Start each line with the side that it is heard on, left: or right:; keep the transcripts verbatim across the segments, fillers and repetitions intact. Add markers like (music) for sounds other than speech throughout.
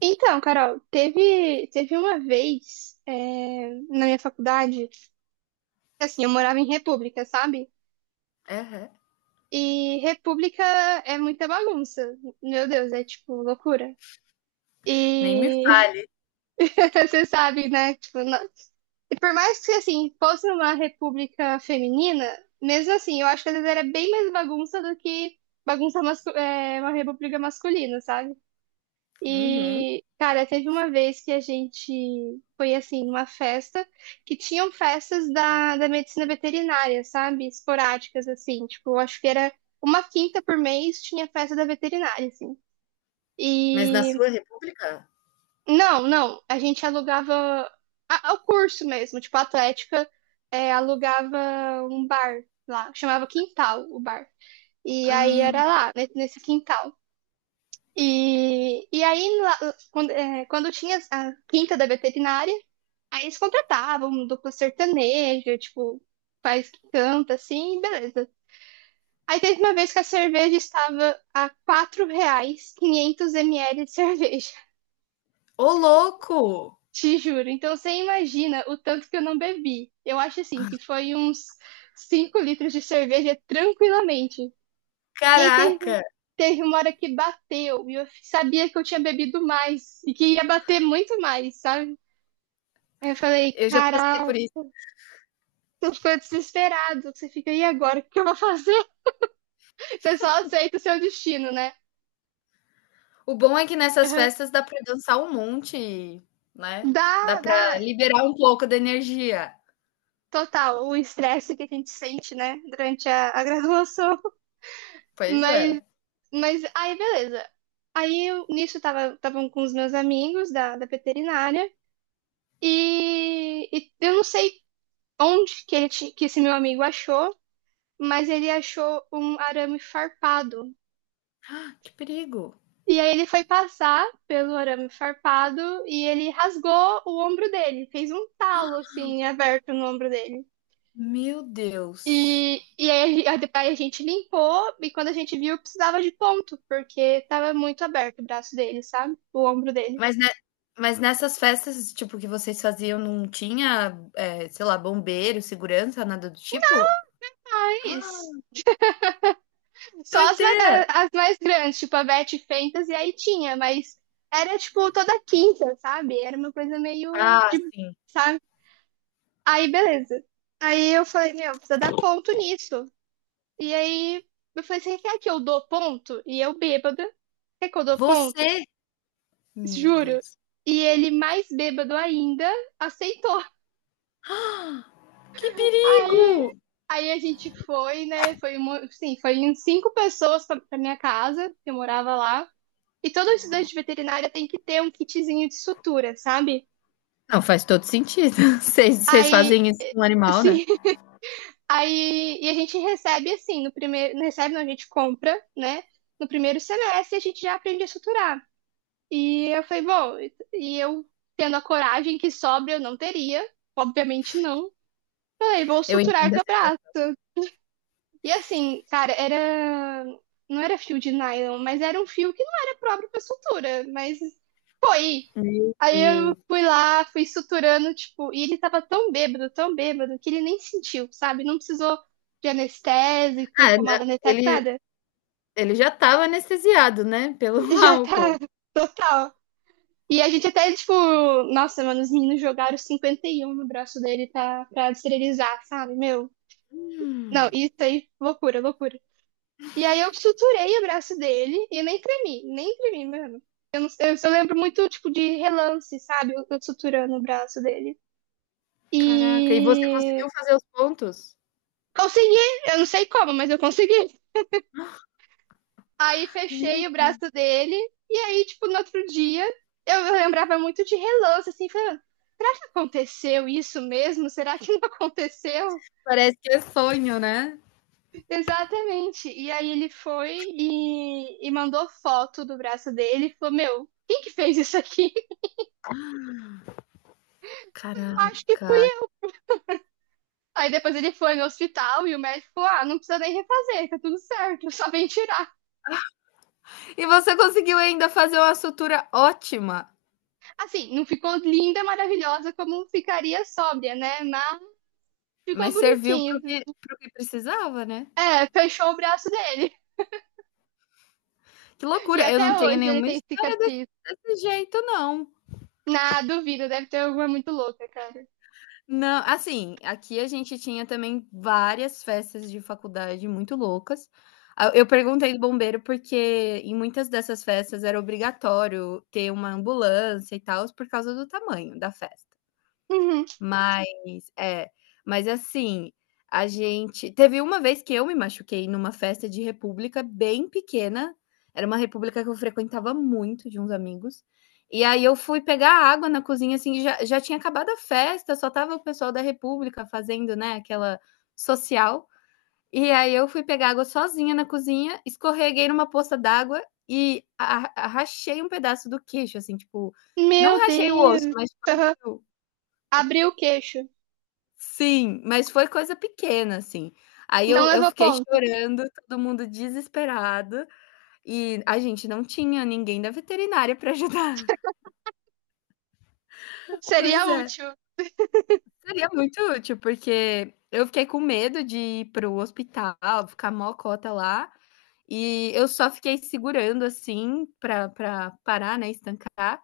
right: Então, Carol, teve, teve uma vez é, na minha faculdade, assim, eu morava em República, sabe?
left: Aham.
right: E República é muita bagunça. Meu Deus, é tipo loucura.
left: Nem me
right: E
left: fale.
right: (laughs) você sabe, né? Tipo, não- e por mais que assim, fosse uma república feminina, mesmo assim, eu acho que às vezes era bem mais bagunça do que bagunça mascu- é, uma república masculina, sabe?
left: Uhum.
right: E, cara, teve uma vez que a gente foi assim, numa festa que tinham festas da, da medicina veterinária, sabe? Esporádicas, assim, tipo, eu acho que era uma quinta por mês tinha festa da veterinária, assim.
left: Mas na
right: E
left: sua república?
right: não, não, a gente alugava a- o curso mesmo, tipo, a Atlética é, alugava um bar lá, chamava Quintal o bar. E aí
left: Ah.
right: era lá, ne- nesse quintal. E, e aí, lá- quando, é, quando tinha a quinta da veterinária, aí eles contratavam um duplo sertanejo, tipo, faz que canta assim, beleza. Aí teve uma vez que a cerveja estava a quatro reais, quinhentos mililitros de cerveja,
left: Ô louco!
right: (laughs) te juro. Então você imagina o tanto que eu não bebi. Eu acho assim que foi uns cinco litros de cerveja tranquilamente. E aí teve,
left: Caraca,
right: teve uma hora que bateu, e eu sabia que eu tinha bebido mais, e que ia bater muito mais, sabe? Aí eu falei,
left: eu já passei
right: caralho,
left: por isso.
right: tu ficou desesperado, você fica, e agora, o que eu vou fazer? (laughs) Você só aceita o seu destino, né?
left: O bom é que nessas
right: Uhum.
left: festas dá pra dançar um monte, né, dá
right: Dá,
left: pra
right: dá,
left: liberar um pouco da energia.
right: total, o estresse que a gente sente, né, durante a, a graduação, (laughs)
left: Pois
right: mas,
left: é.
right: mas aí beleza. Aí eu, nisso tava, estavam com os meus amigos da, da veterinária, e, e eu não sei onde que, ele, ti- que esse meu amigo achou, mas ele achou um arame farpado.
left: Ah, que perigo.
right: E aí ele foi passar pelo arame farpado e ele rasgou o ombro dele, fez um talo assim, aberto no ombro dele.
left: Meu Deus.
right: E, e aí, a, aí a gente limpou, e quando a gente viu, precisava de ponto, porque tava muito aberto o braço dele, sabe? O ombro dele.
left: Mas ne mas nessas festas, tipo, que vocês faziam não tinha, eh, sei lá, bombeiro, segurança, nada do tipo?
right: Ah, é
left: Ah,
right: isso. Só as, ma-
left: doideira.
right: a- as mais grandes, tipo a Beth Fentas, e aí tinha, mas era tipo toda quinta, sabe? Era uma coisa meio
left: Ah,
right: de,
left: sim.
right: sabe? Aí beleza. Aí eu falei, meu, precisa dar ponto nisso. E aí eu falei, você quer que eu dou ponto? E eu bêbada, quer que eu dou ponto?
left: Você Meu
right: Juro.
left: Deus.
right: E ele mais bêbado ainda aceitou.
left: Ah, que
right: Aí,
left: perigo!
right: aí a gente foi, né? Foi, uma- sim, foi em cinco pessoas pra, pra minha casa, que eu morava lá. E todo estudante de veterinária tem que ter um kitzinho de sutura, sabe?
left: Não, faz todo sentido. (laughs) Vocês
right: Aí,
left: fazem isso com um animal, né?
right: sim, (laughs) aí e a gente recebe assim, no primeiro, não recebe, não, a gente compra, né? No primeiro semestre a gente já aprende a suturar. E eu falei, bom, e eu tendo a coragem que sobra eu não teria, obviamente não. Falei, vou
left: Eu
right: suturar
left: entendo
right: teu
left: assim.
right: braço. E assim, cara, era não era fio de nylon, mas era um fio que não era próprio para sutura, mas foi.
left: Meu
right: Aí eu
left: Deus.
right: fui lá, fui suturando, tipo, e ele tava tão bêbado, tão bêbado, que ele nem sentiu, sabe? Não precisou de anestésico,
left: Ah,
right: pomada anestésica,
left: ele,
right: nada. (laughs)
left: ele já estava anestesiado, né? (laughs) Pelo
right: Já
left: álcool.
right: tá total. E a gente até, tipo, nossa, mano, os meninos jogaram 51 no braço dele pra, pra esterilizar, sabe? Meu, não,
left: Hum,
right: isso aí, loucura, loucura. E aí eu suturei o braço dele e eu nem tremi, nem tremi, mano. Eu, não, eu só lembro muito, tipo, de relance, sabe? Eu, eu suturando o braço dele.
left: Caraca, e você
right: E
left: conseguiu fazer os pontos?
right: consegui, eu não sei como, mas eu consegui. Aí
left: Meu
right: fechei o braço dele, e aí, tipo, no outro dia, eu lembrava muito de relance, assim, falando, será que aconteceu isso mesmo? Será que não (laughs) aconteceu?
left: Parece que é sonho, né?
right: Exatamente. E aí ele foi e, e mandou foto do braço dele e falou, meu, quem que fez isso aqui? (laughs) Eu acho que fui
left: Caraca.
right: eu. Aí depois ele foi no hospital e o médico falou, ah, não precisa nem refazer, tá tudo certo, (laughs) só vem tirar.
left: E você conseguiu ainda fazer uma sutura ótima,
right: Assim, não ficou linda, maravilhosa como ficaria sóbria, né? Mas ficou
left: mas serviu
right: bonitinho,
left: pro
right: viu?
left: que, pro que precisava, né?
right: É, fechou o braço dele.
left: Que
right: E
left: loucura. Eu não
right: até
left: tenho
right: hoje ele
left: nenhuma
right: tem
left: história desse,
right: cicatriz.
left: desse jeito, não.
right: Na duvida, deve ter alguma muito louca, cara.
left: Não, assim, aqui a gente tinha também várias festas de faculdade muito loucas. Ah, eu perguntei do bombeiro porque em muitas dessas festas era obrigatório ter uma ambulância e tal por causa do tamanho da festa.
right: Uhum.
left: Mas é, mas assim, a gente teve uma vez que eu me machuquei numa festa de república bem pequena, era uma república que eu frequentava muito de uns amigos, e aí eu fui pegar água na cozinha, assim, já já tinha acabado a festa, só tava o pessoal da república fazendo, né, aquela social, e aí eu fui pegar água sozinha na cozinha, escorreguei numa poça d'água e a a rachei um pedaço do queixo, assim, tipo, não
right: Meu
left: rachei o osso,
right: Deus.
left: mas tipo,
right: Aham.
left: abriu.
right: Abriu o queixo.
left: Sim, mas foi coisa pequena, assim. Aí
right: Não
left: eu eu
right: levou
left: fiquei
right: ponto.
left: chorando, todo mundo desesperado, e a gente não tinha ninguém da veterinária para ajudar. (laughs)
right: Seria
left: Pois é,
right: útil. (laughs)
left: seria muito útil, porque eu fiquei com medo de ir para o hospital, ficar mó cota lá, e eu só fiquei segurando, assim, para pra parar, né, estancar,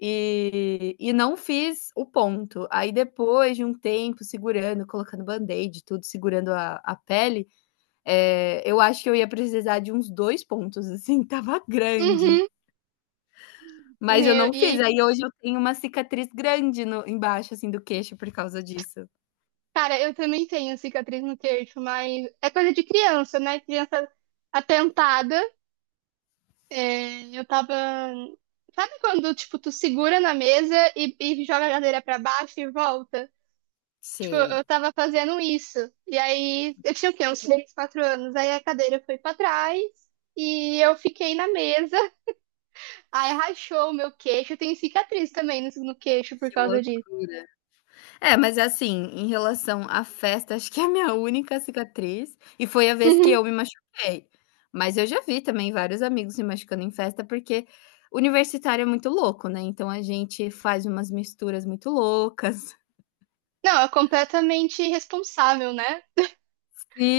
left: e e não fiz o ponto. Aí depois de um tempo segurando, colocando band-aid tudo, segurando a a pele, Eh, eu acho que eu ia precisar de uns dois pontos, assim, (laughs) tava grande,
right: Uhum.
left: mas eu
right: Eu-
left: não
right: E,
left: fiz. Aí hoje eu tenho uma cicatriz grande no embaixo, assim, do queixo por causa disso.
right: cara, eu também tenho cicatriz no queixo, mas é coisa de criança, né? Criança atentada. É, eu tava. Sabe quando, tipo, tu segura na mesa e, e joga a cadeira pra baixo e volta? Tipo,
left: Sei.
right: eu tava fazendo isso. E aí, eu tinha o quê? Uns três, quatro anos. Aí a cadeira foi pra trás e eu fiquei na mesa. Aí rachou o meu queixo. Eu tenho cicatriz também no, no queixo por
left: Que
right: causa disso.
left: loucura. É, mas assim, em relação à festa, acho que é a minha única cicatriz, e foi a vez que
right: Uhum.
left: eu me machuquei. Mas eu já vi também vários amigos se machucando em festa, porque universitário é muito louco, né, então a gente faz umas misturas muito loucas.
right: Não, é completamente irresponsável, né?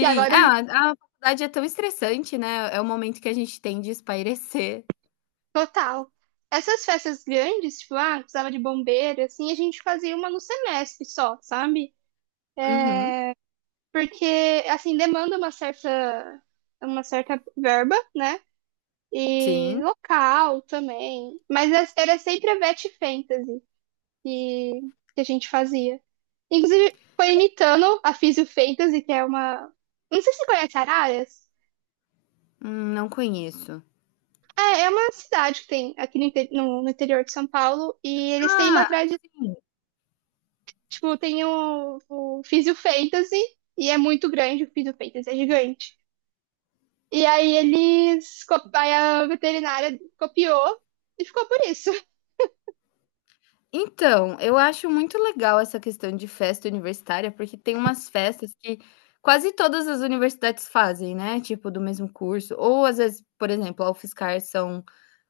right: E agora,
left: Ah, a faculdade é tão estressante, né, é o momento que a gente tem de espairecer.
right: total. Essas festas grandes, tipo, ah, precisava de bombeiro, assim, a gente fazia uma no semestre só, sabe?
left: Uhum.
right: Porque, assim, demanda uma certa, uma certa verba, né? E
left: Sim.
right: local também. Mas as- era sempre a Betty Fantasy que, que a gente fazia. Inclusive, foi imitando a Físio Fantasy, que é uma. Não sei se você conhece Araras.
left: Hum, não conheço.
right: É, é uma cidade que tem aqui no, inte- no- no interior de São Paulo. E eles têm
left: Ah,
right: uma tradição.
left: sim.
right: Tipo, tem o, o Físio Fantasy. E é muito grande, o Físio Fantasy é gigante. E aí eles. co- Aí a veterinária copiou e ficou por isso. (laughs)
left: Então, eu acho muito legal essa questão de festa universitária, porque tem umas festas que quase todas as universidades fazem, né, tipo do mesmo curso, ou às vezes, por exemplo, a UFSCar são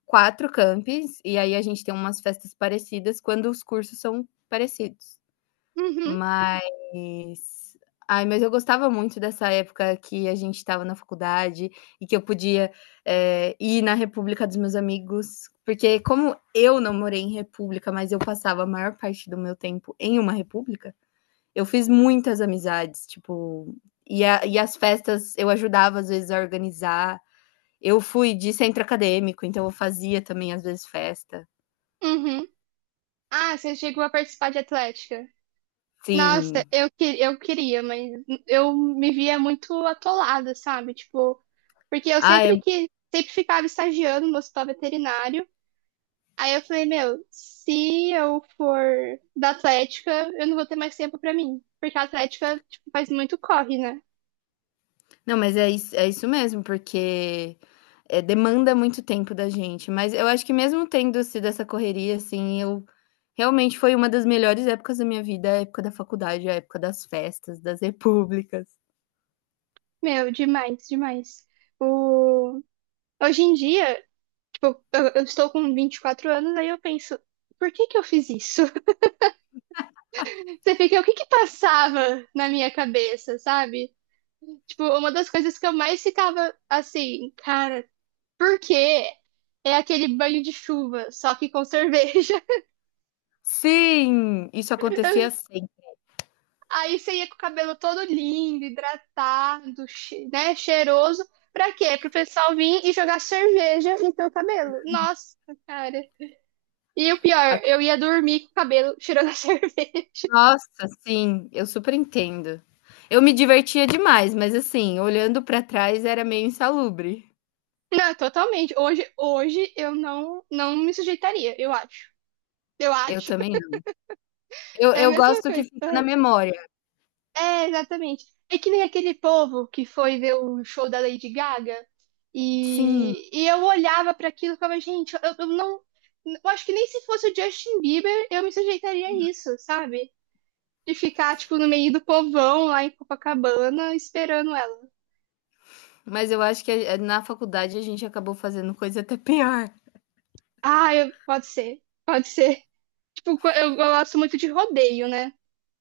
left: quatro campi, e aí a gente tem umas festas parecidas quando os cursos são parecidos.
right: Uhum,
left: Mas ai, mas eu gostava muito dessa época que a gente estava na faculdade e que eu podia, eh, ir na república dos meus amigos, porque como eu não morei em república, mas eu passava a maior parte do meu tempo em uma república, eu fiz muitas amizades, tipo, e a e as festas eu ajudava às vezes a organizar. Eu fui de centro acadêmico, então eu fazia também às vezes festa.
right: uhum. Ah, você chegou a participar de atlética? Nossa,
left: Sim.
right: eu, que- eu queria, mas eu me via muito atolada, sabe? Tipo, porque eu
left: Ah,
right: sempre que sempre ficava estagiando no hospital veterinário. Aí eu falei, meu, se eu for da atlética, eu não vou ter mais tempo pra mim, porque a atlética, tipo, faz muito corre, né?
left: Não, mas é isso, é isso mesmo, porque, eh, demanda muito tempo da gente, mas eu acho que mesmo tendo sido essa correria, assim, eu realmente foi uma das melhores épocas da minha vida, a época da faculdade, a época das festas, das repúblicas.
right: Meu, demais, demais. O... Hoje em dia, tipo, eu, eu estou com vinte e quatro anos, aí eu penso, por que que eu fiz isso? Você fica, o que que passava na minha cabeça, sabe? Tipo, uma das coisas que eu mais ficava assim, cara, por quê? É aquele banho de chuva, só que com cerveja.
left: Sim, isso acontecia
right: (laughs)
left: sempre.
right: Aí você ia com o cabelo todo lindo, hidratado, che- né, cheiroso. Pra quê? Pro pessoal vir e jogar cerveja no teu cabelo. Nossa, cara. E o
left: A
right: pior, eu ia dormir com o cabelo cheirando a (laughs) cerveja.
left: Nossa, sim, eu super entendo. Eu me divertia demais, mas assim, olhando pra trás era meio insalubre.
right: Não, totalmente. Hoje, hoje eu não, não me sujeitaria, eu acho. Eu
left: Eu
right: acho.
left: também não. Eu
right: É a
left: eu
right: mesma
left: gosto que
right: coisa.
left: fica na
right: Aham.
left: memória.
right: É, exatamente. É que nem aquele povo que foi ver o show da Lady Gaga
left: Sim.
right: e, e eu olhava para aquilo e ficava, gente, eu, eu não. Eu acho que nem se fosse o Justin Bieber eu me sujeitaria a isso, sabe? De ficar, tipo, no meio do povão lá em Copacabana esperando ela.
left: Mas eu acho que a eh, na faculdade a gente acabou fazendo coisa até pior.
right: Ah, eu- pode ser, pode ser. (laughs) Tipo, co- eu gosto muito de rodeio, né?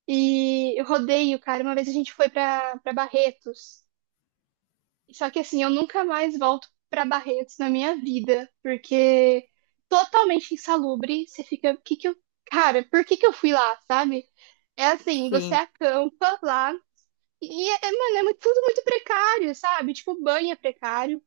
right: E rodeio, cara, uma vez a gente foi pra, pra Barretos. Só que assim, eu nunca mais volto pra Barretos na minha vida, porque totalmente insalubre, você fica, que que eu, cara, por que que eu fui lá, sabe? É assim, você
left: Sim.
right: acampa lá e é, mano, é muito tudo muito precário, sabe? Tipo, banho é precário,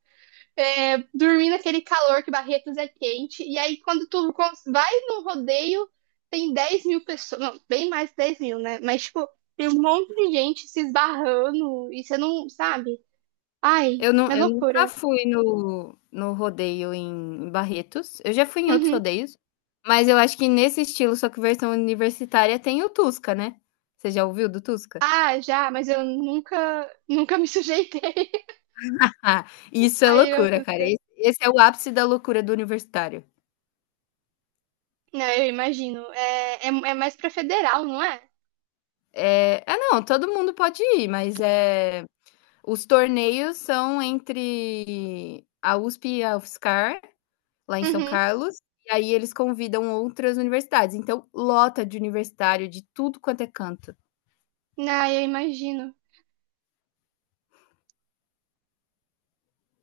right: é, dormir naquele calor que Barretos é quente, e aí quando tu cons- vai no rodeio, tem dez mil pessoas, não, bem mais de dez mil, né? Mas, tipo, tem um monte de gente se esbarrando e você não, sabe? Ai,
left: Eu não
right: mas
left: eu nunca
right: loucura.
left: fui no no rodeio em Barretos. Eu já fui em outros
right: Uhum.
left: rodeios, mas eu acho que nesse estilo, só que versão universitária, tem o Tusca, né. Você já ouviu do Tusca?
right: Ah, já, mas eu nunca, nunca me sujeitei (laughs)
left: (laughs) Ah, isso é
right: a ir ao
left: loucura, cara.
right: Tuca.
left: Esse esse é o ápice da loucura do universitário.
right: Não, eu imagino. É, é, é mais pra federal, não é?
left: É, ah, não, todo mundo pode ir, mas, é os torneios são entre a U S P e a UFSCar lá em São
right: Uhum.
left: Carlos, e aí eles convidam outras universidades, então lota de universitário de tudo quanto é canto.
right: Não, eu imagino.